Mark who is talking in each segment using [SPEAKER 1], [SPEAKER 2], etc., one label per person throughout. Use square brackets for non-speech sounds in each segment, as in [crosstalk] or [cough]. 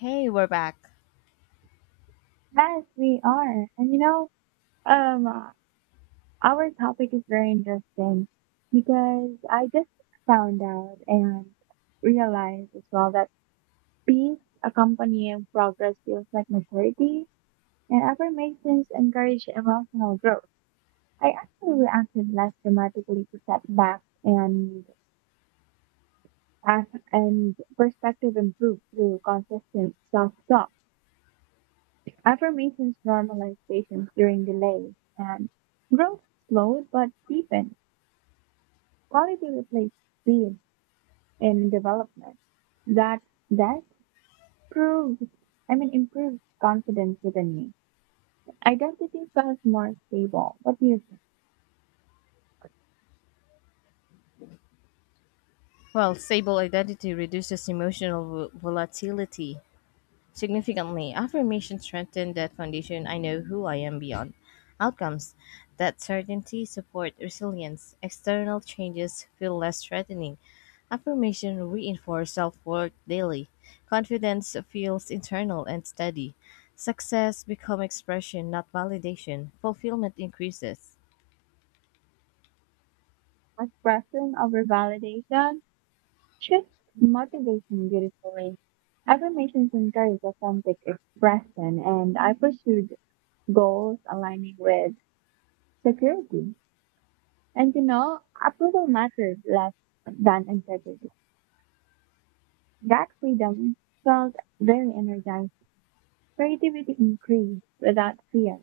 [SPEAKER 1] Hey, we're back.
[SPEAKER 2] Yes, we are. And you know, um, our topic is very interesting because I just found out and realized as well that peace accompanying progress feels like maturity and affirmations encourage emotional growth. I actually reacted less dramatically to setbacks and as and perspective improved through consistent self-talk. Affirmations normalize patience during delays, and growth slowed but deepened. Quality replaced speed in development. That that proves, I mean, improved confidence within me. Identity felt more stable. What do you think?
[SPEAKER 1] Well, stable identity reduces emotional volatility significantly. Affirmation strengthen that foundation. I know who I am beyond outcomes. That certainty support resilience. External changes feel less threatening. Affirmation reinforce self-worth daily. Confidence feels internal and steady. Success become expression, not validation. Fulfillment increases.
[SPEAKER 2] Expression over validation shifts motivation beautifully. Affirmations encourage authentic expression, and I pursued goals aligning with security. And you know, approval mattered less than integrity. That freedom felt very energizing. Creativity increased without fear,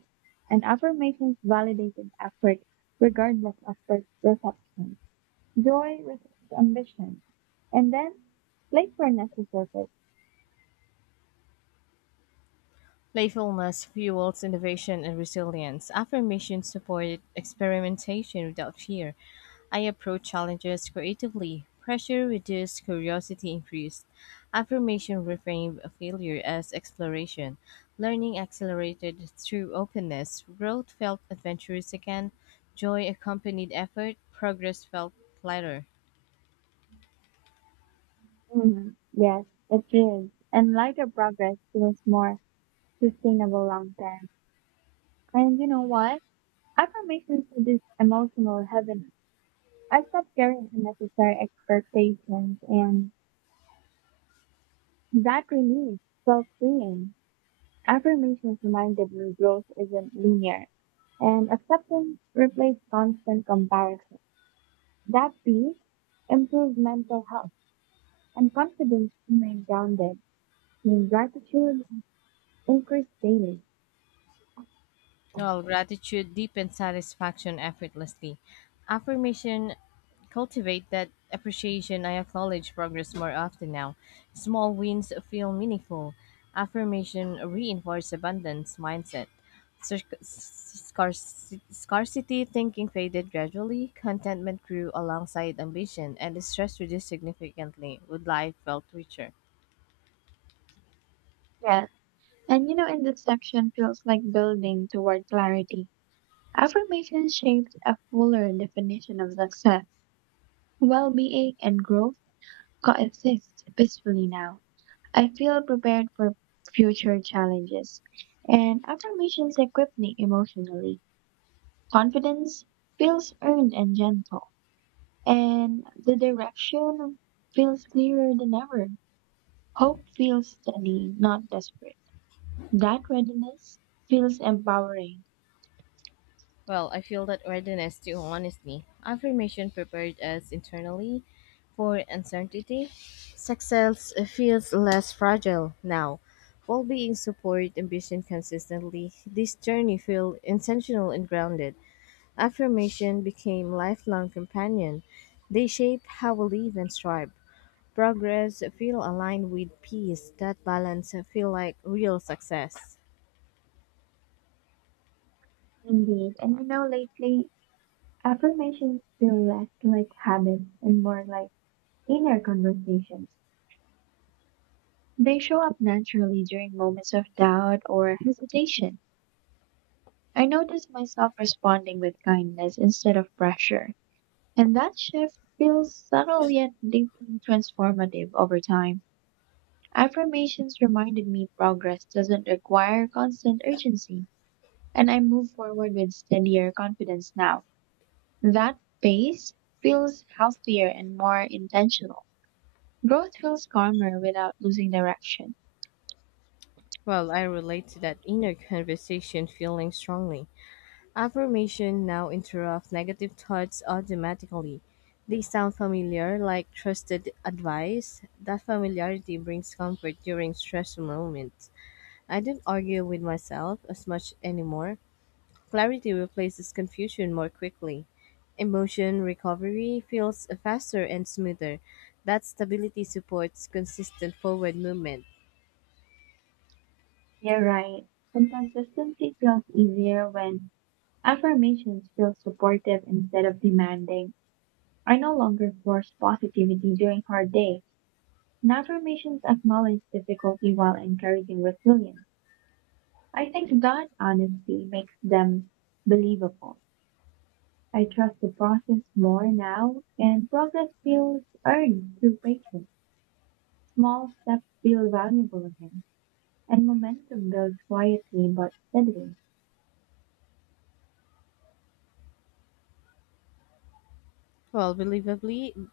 [SPEAKER 2] and affirmations validated effort regardless of first reception. Joy resists ambition. And then playfulness resurfaced.
[SPEAKER 1] Playfulness fuels innovation and resilience. Affirmations support experimentation without fear. I approach challenges creatively. Pressure reduced, curiosity increased. Affirmation reframed failure as exploration. Learning accelerated through openness. Growth felt adventurous again. Joy accompanied effort. Progress felt lighter.
[SPEAKER 2] Mm, yes, it is. And lighter progress feels more sustainable long term. And you know what? Affirmations reduce emotional heaviness. I stopped carrying unnecessary expectations and that release felt freeing. Affirmations reminded me growth isn't linear and acceptance replaced constant comparison. That peace improved mental health and confidence remained grounded in gratitude increased daily.
[SPEAKER 1] While gratitude deepened satisfaction effortlessly. Affirmation cultivate that appreciation, I acknowledge progress more often now. Small wins feel meaningful. Affirmation reinforces abundance mindset. Scarcity thinking faded gradually. Contentment grew alongside ambition, and the stress reduced significantly. Would life felt richer?
[SPEAKER 2] Yes. And you know, in this section feels like building toward clarity. Affirmation shaped a fuller definition of success, well being, and growth coexist peacefully now. I feel prepared for future challenges. And affirmations equip me emotionally. Confidence feels earned and gentle. And the direction feels clearer than ever. Hope feels steady, not desperate. That readiness feels empowering.
[SPEAKER 1] Well, I feel that readiness to honesty, affirmation prepared us internally for uncertainty, success feels less fragile now. Well-being, support, ambition consistently. This journey felt intentional and grounded. Affirmation became lifelong companion. They shape how we live and strive. Progress feel aligned with peace. That balance feel like real success.
[SPEAKER 2] Indeed. And you know, lately, affirmations feel less like habits and more like inner conversations. They show up naturally during moments of doubt or hesitation. I notice myself responding with kindness instead of pressure, and that shift feels subtle yet deeply transformative over time. Affirmations reminded me progress doesn't require constant urgency, and I move forward with steadier confidence now. That pace feels healthier and more intentional. Growth feels calmer without losing direction.
[SPEAKER 1] Well, I relate to that inner conversation feeling strongly. Affirmation now interrupt negative thoughts automatically. They sound familiar, like trusted advice. That familiarity brings comfort during stressful moments. I don't argue with myself as much anymore. Clarity replaces confusion more quickly. Emotion recovery feels faster and smoother. That stability supports consistent forward movement.
[SPEAKER 2] You're right. And consistency feels easier when affirmations feel supportive instead of demanding. I no longer force positivity during hard days. And affirmations acknowledge difficulty while encouraging resilience. I think that honesty makes them believable. I trust the process more now, and progress feels earned through patience. Small steps feel valuable again, and momentum builds quietly but steadily.
[SPEAKER 1] Well,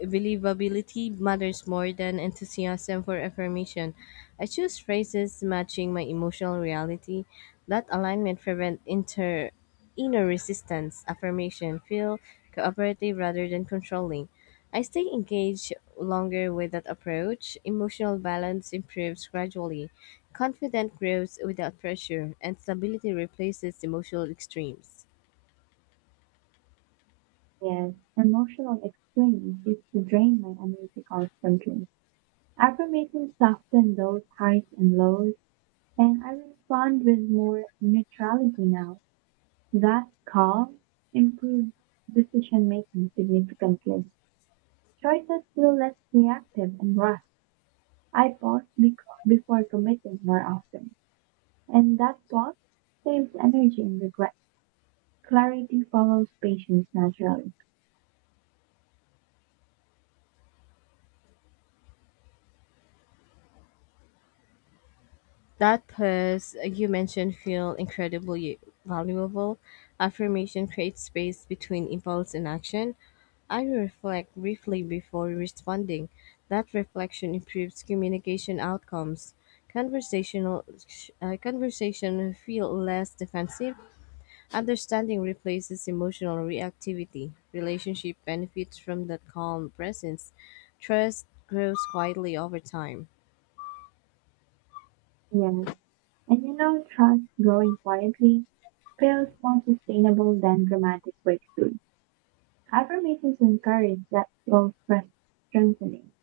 [SPEAKER 1] believability matters more than enthusiasm for affirmation. I choose phrases matching my emotional reality. That alignment prevents inter inner resistance. Affirmation feel cooperative rather than controlling. I stay engaged longer with that approach. Emotional balance improves gradually. Confidence grows without pressure, and stability replaces emotional extremes.
[SPEAKER 2] Yes, emotional extremes used to drain my energy constantly. Affirmations soften those highs and lows, and I respond with more neutrality now. That calm improves decision making significantly. Choices feel less reactive and rushed. I pause before committing more often, and that pause saves energy and regret. Clarity follows patience naturally.
[SPEAKER 1] That has you mentioned feel incredibly valuable. Affirmation creates space between impulse and action. I reflect briefly before responding. That reflection improves communication outcomes. conversational Conversation feel less defensive. Understanding replaces emotional reactivity. Relationship benefits from that calm presence. Trust grows quietly over time.
[SPEAKER 2] Yes. And you know, trust growing quietly feels more sustainable than dramatic breakthrough. Affirmations encourage that slow stress strengthening.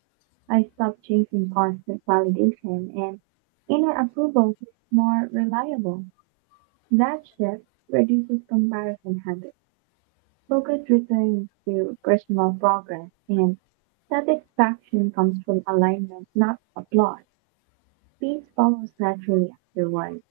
[SPEAKER 2] I stop chasing constant validation and inner approval feels more reliable. That shift reduces comparison habits. Focus returns to personal progress and satisfaction comes from alignment, not applause. Peace follows naturally afterward.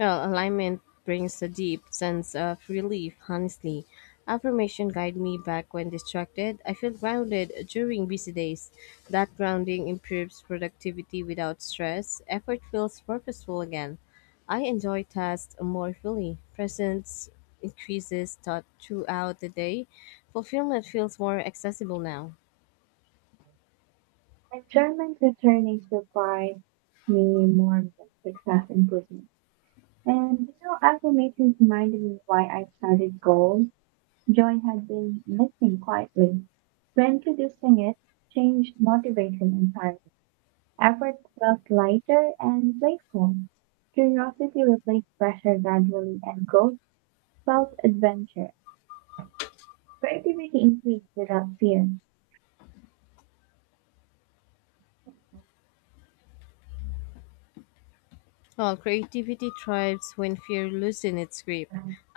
[SPEAKER 1] Well, alignment brings a deep sense of relief, honestly. Affirmation guide me back when distracted. I feel grounded during busy days. That grounding improves productivity without stress. Effort feels purposeful again. I enjoy tasks more fully. Presence increases thought throughout the day. Fulfillment feels more accessible now.
[SPEAKER 2] Enjoyment returning supplied me more than success improvement. And you know, affirmations reminded me why I started goal. Joy had been missing quietly. Reintroducing it changed motivation entirely. Effort felt lighter and playful. Curiosity replaced pressure gradually, and growth felt adventure. Creativity increased without fear.
[SPEAKER 1] Well, creativity thrives when fear loosens its grip.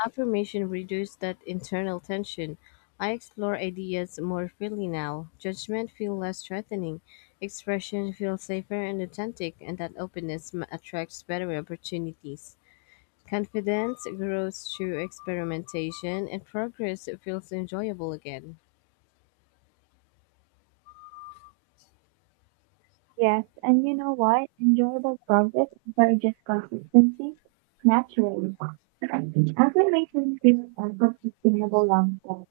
[SPEAKER 1] Affirmation reduces that internal tension. I explore ideas more freely now. Judgment feels less threatening. Expression feels safer and authentic, and that openness attracts better opportunities. Confidence grows through experimentation, and progress feels enjoyable again.
[SPEAKER 2] Yes, and you know what? Enjoyable progress encourages consistency naturally. Actually makes me feel effort sustainable long term.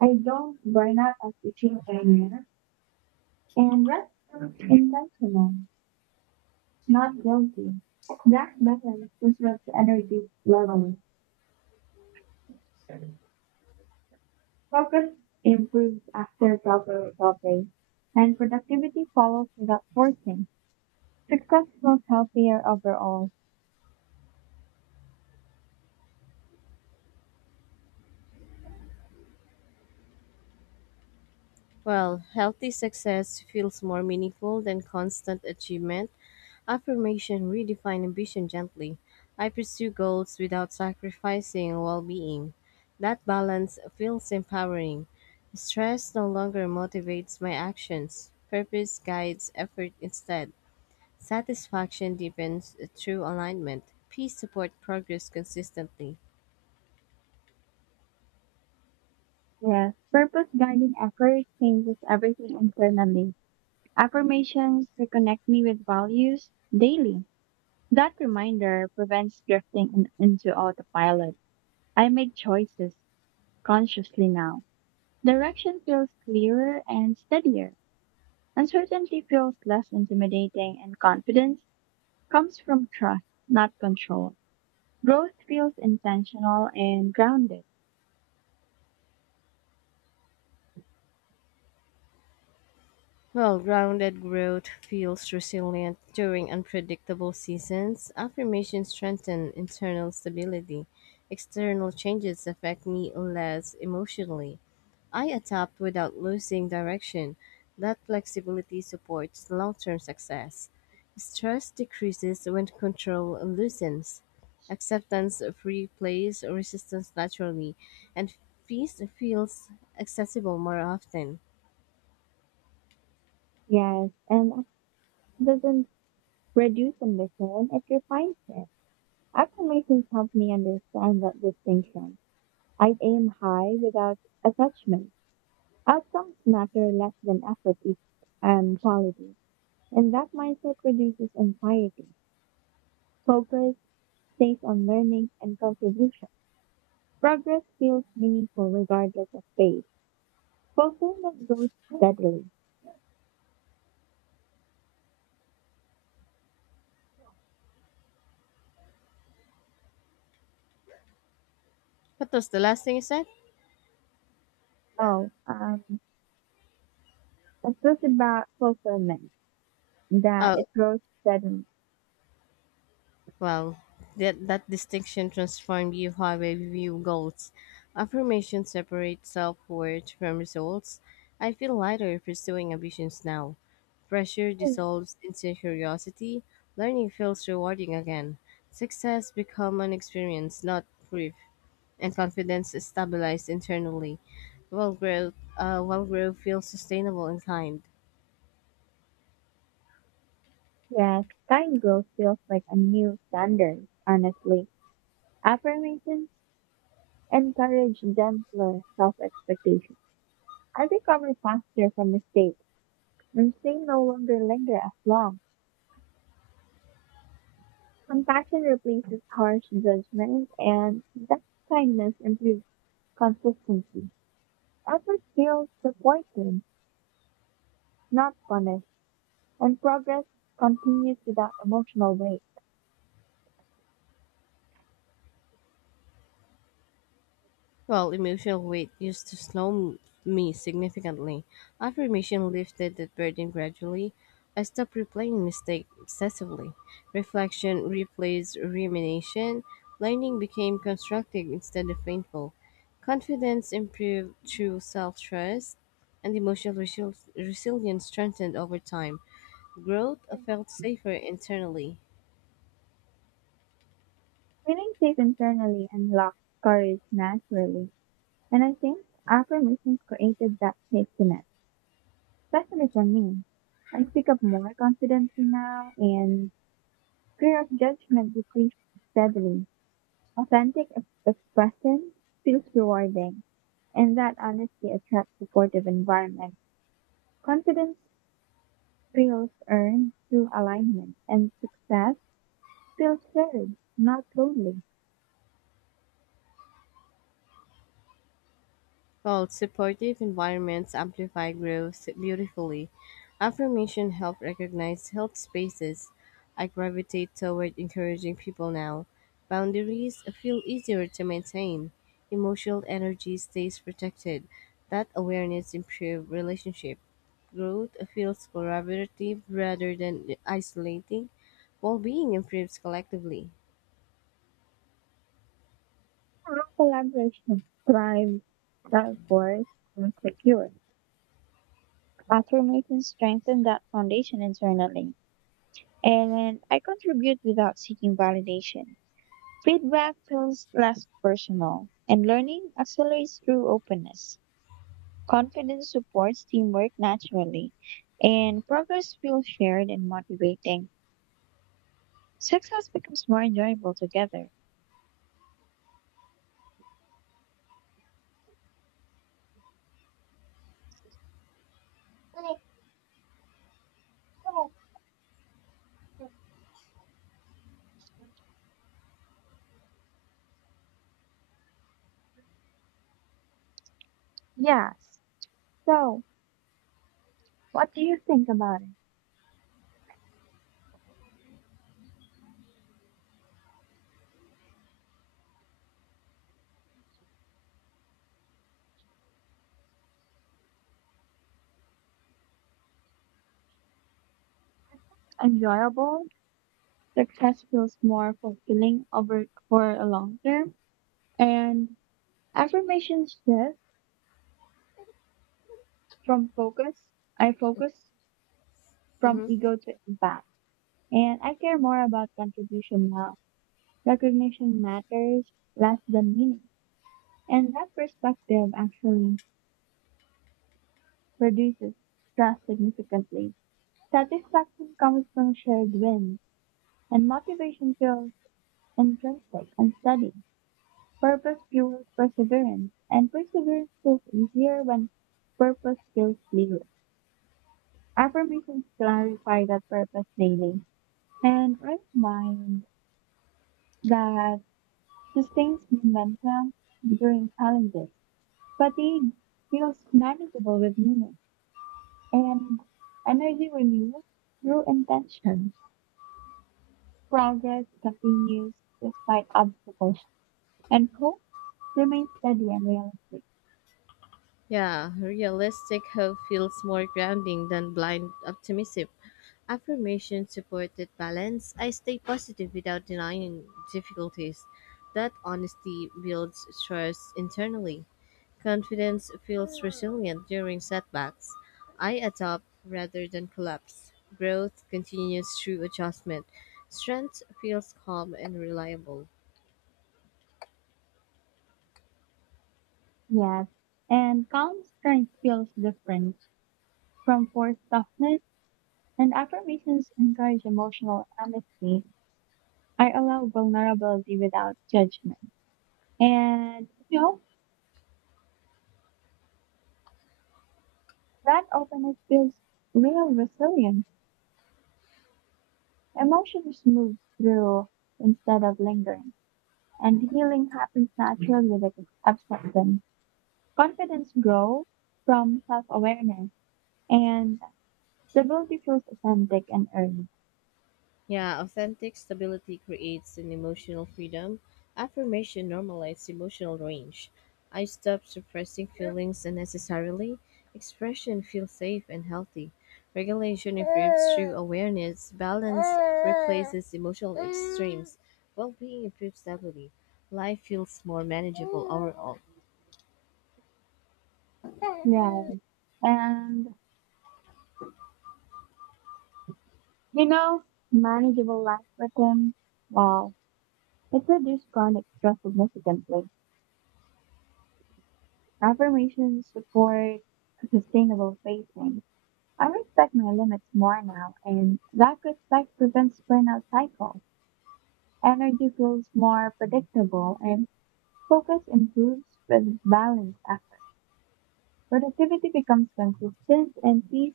[SPEAKER 2] I don't burn out as teaching earlier, and rest feels intentional, not guilty. That balance preserves energy level. Progress improves after proper recovery, and productivity follows without forcing. Success feels healthier overall.
[SPEAKER 1] Well, healthy success feels more meaningful than constant achievement. Affirmation redefine ambition gently. I pursue goals without sacrificing well being. That balance feels empowering. Stress no longer motivates my actions. Purpose guides effort instead. Satisfaction deepens through alignment. Peace support progress consistently.
[SPEAKER 2] Yes, purpose guided effort changes everything internally. Affirmations reconnect me with values daily. That reminder prevents drifting into autopilot. I make choices consciously now. Direction feels clearer and steadier. Uncertainty feels less intimidating, and confidence comes from trust, not control. Growth feels intentional and grounded.
[SPEAKER 1] Well, grounded growth feels resilient during unpredictable seasons. Affirmations strengthen internal stability. External changes affect me less emotionally. I adapt without losing direction. That flexibility supports long term success. Stress decreases when control loosens. Acceptance replaces resistance naturally, and peace feels accessible more often.
[SPEAKER 2] Yes, and it doesn't reduce ambition, it refines it. Affirmations help me understand that distinction. I aim high without attachment. Outcomes matter less than effort is quality. And that mindset reduces anxiety. Focus stays on learning and contribution. Progress feels meaningful regardless of pace. Fulfillment grows steadily.
[SPEAKER 1] What was the last thing you said?
[SPEAKER 2] Oh, it was about fulfillment, that
[SPEAKER 1] Oh,
[SPEAKER 2] it grows steadily.
[SPEAKER 1] well, that distinction transformed you how I view goals. Affirmation separates self worth from results. I feel lighter pursuing ambitions now. Pressure dissolves into curiosity. Learning feels rewarding again. Success become an experience, not proof, and confidence is stabilized internally. While growth feels sustainable and kind.
[SPEAKER 2] Yes, time growth feels like a new standard, honestly. Affirmations encourage gentler self expectation. I recover faster from mistakes, and shame no longer linger as long. Compassion replaces harsh judgments, and that kindness improves consistency. Effort feels supported, not punished, and progress continues without emotional weight.
[SPEAKER 1] Well, emotional weight used to me significantly. Affirmation lifted that burden gradually. I stopped replaying mistakes obsessively. Reflection replaced rumination. Learning became constructive instead of painful. Confidence improved through self trust, and emotional resilience strengthened over time. Growth felt safer internally.
[SPEAKER 2] Feeling safe internally unlocks courage naturally, and I think affirmations created that safety net. Pessimism me. I speak up more confidently now, and fear of judgment decreased steadily. Authentic expression feels rewarding, and that honesty attracts supportive environment. Confidence feels earned through alignment, and success feels shared, not lonely.
[SPEAKER 1] Well, supportive environments amplify growth beautifully. Affirmation help recognize health spaces. I gravitate toward encouraging people now. Boundaries feel easier to maintain. Emotional energy stays protected. That awareness improves relationship. Growth feels collaborative rather than isolating. Well-being improves collectively.
[SPEAKER 2] Our Collaboration thrives, that force feels secure. Affirmations strengthen that foundation internally. And I contribute without seeking validation. Feedback feels less personal, and learning accelerates through openness. Confidence supports teamwork naturally, and progress feels shared and motivating. Success becomes more enjoyable together. Yes. So, what do you think about it? Enjoyable, success feels more fulfilling over for a long term, and affirmations shift From focus, I focus from
[SPEAKER 1] hmm
[SPEAKER 2] ego to impact. And I care more about contribution now. Recognition matters less than meaning. And that perspective actually reduces stress significantly. Satisfaction comes from shared wins, and motivation feels intrinsic and steady. Purpose fuels perseverance, and perseverance feels easier when purpose feels clear. Affirmations clarify that purpose daily. And reminds that sustains momentum during challenges. Fatigue feels manageable with meaning, and energy renews through intention. Progress continues despite obstacles, and hope remains steady and realistic.
[SPEAKER 1] Yeah, realistic hope feels more grounding than blind optimism. Affirmations support that balance. I stay positive without denying difficulties. That honesty builds trust internally. Confidence feels resilient during setbacks. I adapt rather than collapse. Growth continues through adjustment. Strength feels calm and reliable.
[SPEAKER 2] Yes, and calm strength feels different from forced softness, and affirmations encourage emotional honesty. I allow vulnerability without judgment. And you know, that openness builds real resilience. Emotions move through instead of lingering. And healing happens naturally with acceptance. Confidence grows from self-awareness and stability feels authentic and earned.
[SPEAKER 1] Yeah, authentic stability creates an emotional freedom. Affirmation normalizes emotional range. I stop suppressing feelings unnecessarily. Expression feels safe and healthy. Regulation improves through awareness. Balance replaces emotional extremes. Well being improves stability. Life feels more manageable overall.
[SPEAKER 2] Right. And you know, manageable life rhythm, well, it reduces chronic stress significantly. Affirmations support sustainable facing. I respect my limits more now, and that respect prevents burnout cycles. Energy feels more predictable, and focus improves with balanced effort. Productivity becomes consistent, and peace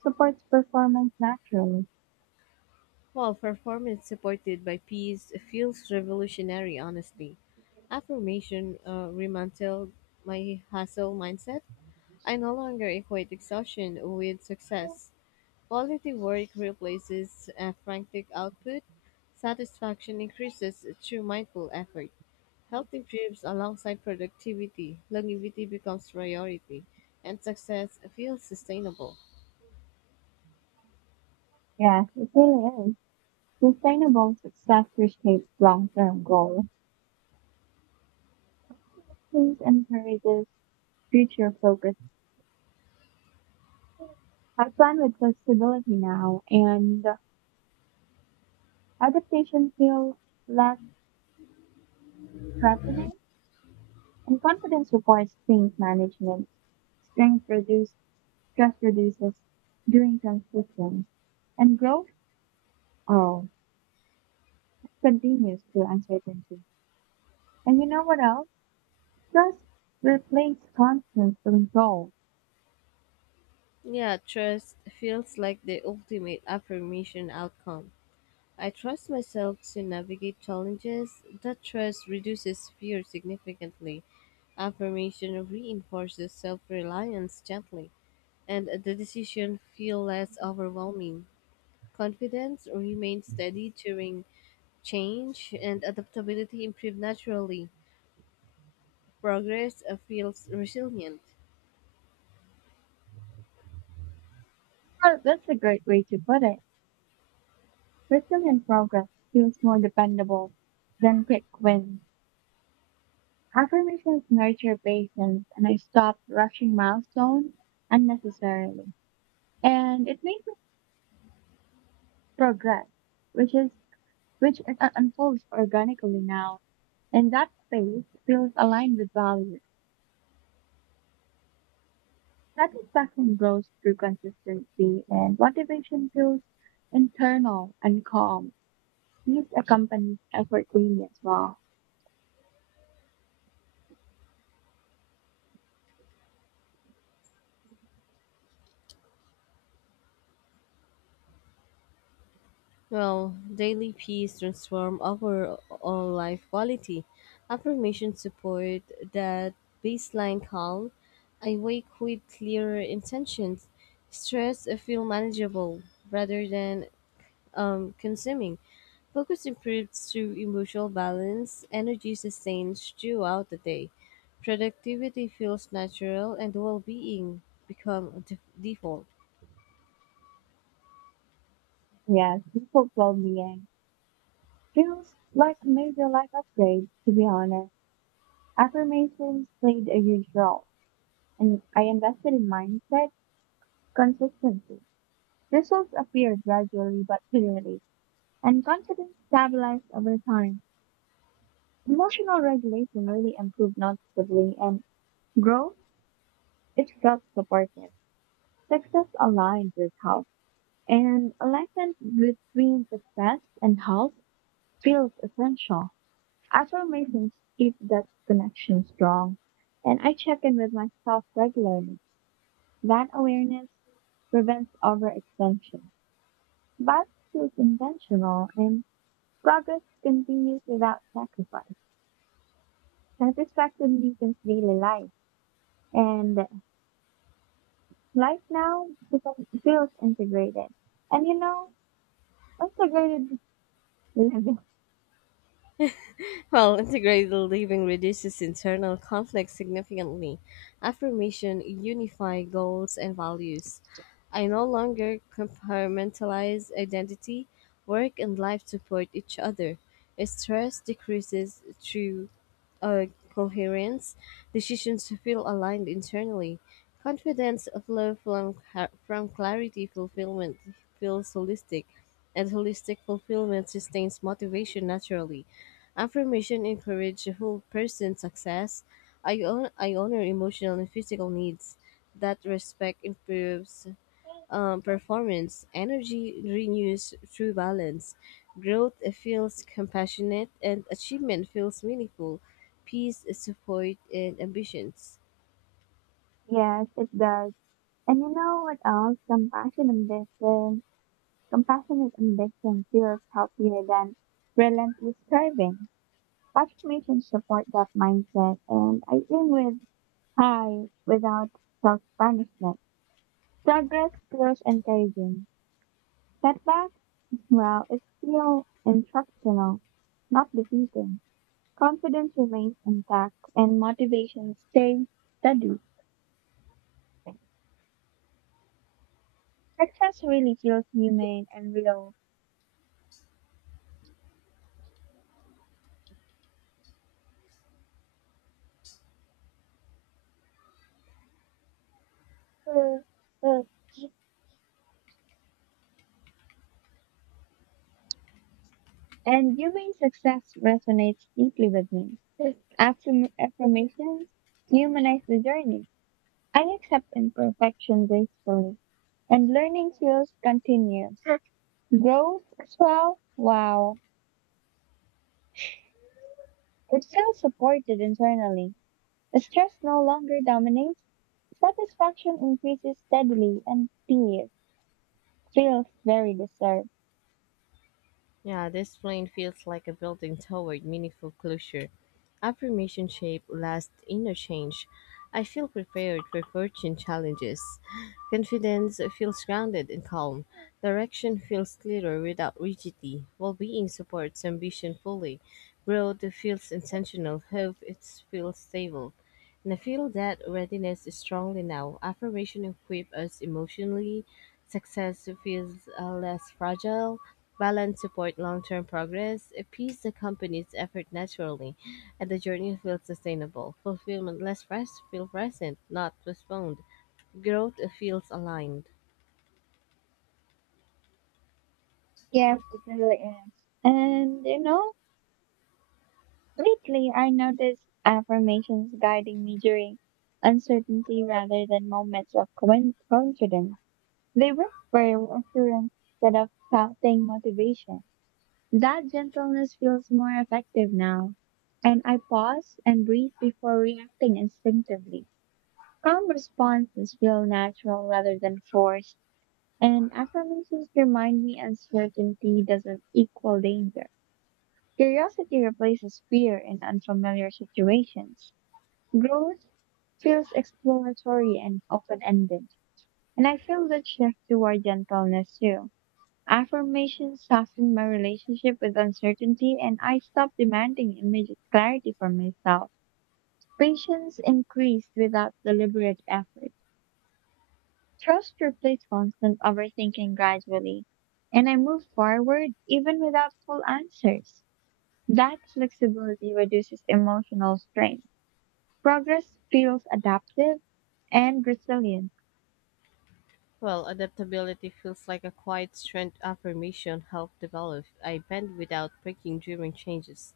[SPEAKER 2] supports performance naturally.
[SPEAKER 1] Well, performance supported by peace feels revolutionary, honestly. Affirmation remantled my hustle mindset. I no longer equate exhaustion with success. Quality work replaces a frantic output. Satisfaction increases through mindful effort. Health improves alongside productivity. Longevity becomes priority, and success feels sustainable.
[SPEAKER 2] Yes, it really is. Sustainable success reshapes long-term goals. This encourages future focus. I plan with flexibility now, and adaptation feels less threatening. And confidence requires change management. Strength reduce, stress reduces during transitions. And growth, oh, continues through uncertainty. And you know what else? Trust replaces constant control.
[SPEAKER 1] Yeah, trust feels like the ultimate affirmation outcome. I trust myself to navigate challenges. That trust reduces fear significantly. Affirmation reinforces self-reliance gently, and the decision feel less overwhelming. Confidence remains steady during change, and adaptability improves naturally. Progress feels resilient.
[SPEAKER 2] Well, that's a great way to put it. Resilient progress feels more dependable than quick wins. Affirmations nurture patience, and I stopped rushing milestones unnecessarily. And it makes me progress, which is which it unfolds organically now. And that space feels aligned with values. Satisfaction grows through consistency, and motivation feels internal and calm. Peace accompanies effort daily as well.
[SPEAKER 1] Well, daily peace transform overall life quality. Affirmation support that baseline calm. I wake with clearer intentions. Stress feel manageable rather than consuming. Focus improves through emotional balance. Energy sustains throughout the day. Productivity feels natural and well-being default.
[SPEAKER 2] Yes, people well being feels like major life upgrades, to be honest. Affirmations played a huge role, and I invested in mindset consistency. Results appear gradually but clearly, and confidence stabilized over time. Emotional regulation really improved noticeably and growth, it felt supportive. Success aligns with health and alignment between success and health feels essential. Affirmations keep that connection strong and I check in with myself regularly. That awareness prevents overextension, but feels intentional and progress continues without sacrifice. Satisfaction deepens daily life and life now becomes feels integrated. And you know, integrated living. [laughs]
[SPEAKER 1] Well, integrated living reduces internal conflict significantly. Affirmation unify goals and values. I no longer compartmentalize identity, work and life support each other. Stress decreases through coherence. Decisions feel aligned internally. Confidence from clarity. Fulfillment feels holistic, and holistic fulfillment sustains motivation naturally. Affirmation encourage whole person success. I honor emotional and physical needs. That respect improves performance. Energy renews through balance. Growth feels compassionate and achievement feels meaningful. Peace is support and ambitions.
[SPEAKER 2] Yes, it does. And you know what else? Compassionate ambition feels healthier than relentless striving. Affirmations support that mindset and I aim with high without self punishment. Progress feels encouraging. Setbacks, well, it's still instructional, not defeating. Confidence remains intact and motivation stays steady. Success really feels human and real. And human success resonates deeply with me. Affirmations humanize the journey. I accept imperfection gracefully, and learning feels continuous. Growth as well, wow. It feels supported internally. Stress no longer dominates. Satisfaction increases steadily, and peace feels very deserved.
[SPEAKER 1] Yeah, this plane feels like a building toward meaningful closure. Affirmation shape last interchange. I feel prepared for fortune challenges. Confidence feels grounded and calm. Direction feels clearer without rigidity. Well-being supports ambition fully. Growth feels intentional. Hope it feels stable. And I feel that readiness is strongly now. Affirmation equip us emotionally. Success feels less fragile. Balance support long-term progress. Peace accompanies effort naturally. And the journey feels sustainable. Fulfillment feel present, not postponed. Growth feels aligned.
[SPEAKER 2] Yeah, it really is. And you know, lately I noticed affirmations guiding me during uncertainty rather than moments of confidence. They whisper assurance instead of shouting motivation. That gentleness feels more effective now. And I pause and breathe before reacting instinctively. Calm responses feel natural rather than forced, and affirmations remind me uncertainty doesn't equal danger. Curiosity replaces fear in unfamiliar situations. Growth feels exploratory and open ended, and I feel the shift toward gentleness too. Affirmations soften my relationship with uncertainty, and I stop demanding immediate clarity from myself. Patience increased without deliberate effort. Trust replaced constant overthinking gradually, and I moved forward even without full answers. That flexibility reduces emotional strain. Progress feels adaptive and resilient.
[SPEAKER 1] Well, adaptability feels like a quiet strength affirmation helped develop. I bend without breaking during changes.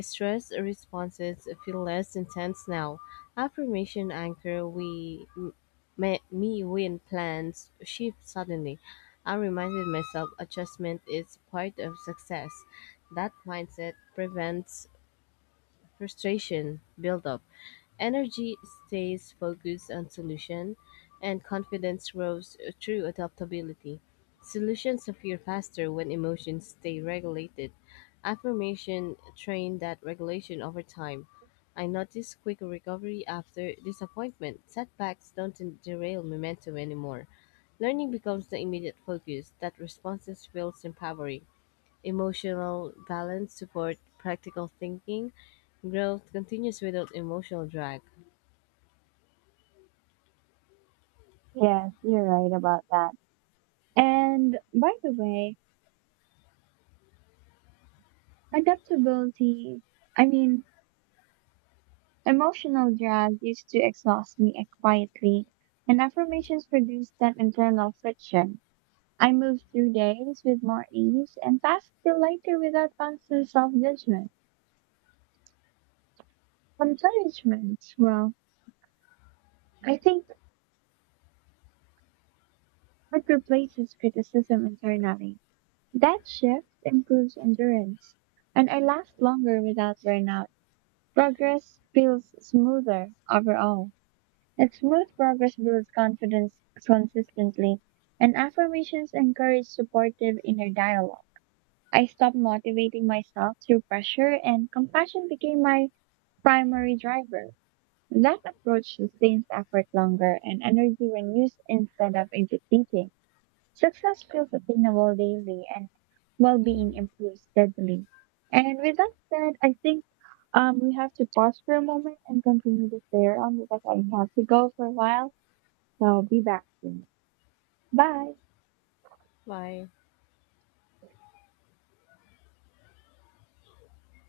[SPEAKER 1] Stress responses feel less intense now. Affirmation anchor we me win plans shift suddenly. I reminded myself adjustment is part of success. That mindset prevents Frustration build up, energy stays focused on solution, and confidence grows through adaptability. Solutions appear faster when emotions stay regulated. Affirmation train that regulation over time. I notice quicker recovery after disappointment. Setbacks don't derail momentum anymore. Learning becomes the immediate focus that responses feels empowering. Emotional balance support practical thinking. Growth continues without emotional drag.
[SPEAKER 2] Yes, you're right about that. And by the way, adaptability, I mean, emotional drag used to exhaust me quietly, and affirmations reduced that internal friction. I move through days with more ease and past feel lighter without constant self-judgment. Encouragement, well, I think it replaces criticism internally. That shift improves endurance, and I last longer without burnout. Progress feels smoother overall. And smooth progress builds confidence consistently, and affirmations encourage supportive inner dialogue. I stopped motivating myself through pressure, and compassion became my primary driver. That approach sustains effort longer and energy when used instead of in depleting. Success feels attainable daily and well-being improves steadily. And with that said, I think we have to pause for a moment and continue this later on because I have to go for a while. So I'll be back soon. Bye.
[SPEAKER 1] Bye.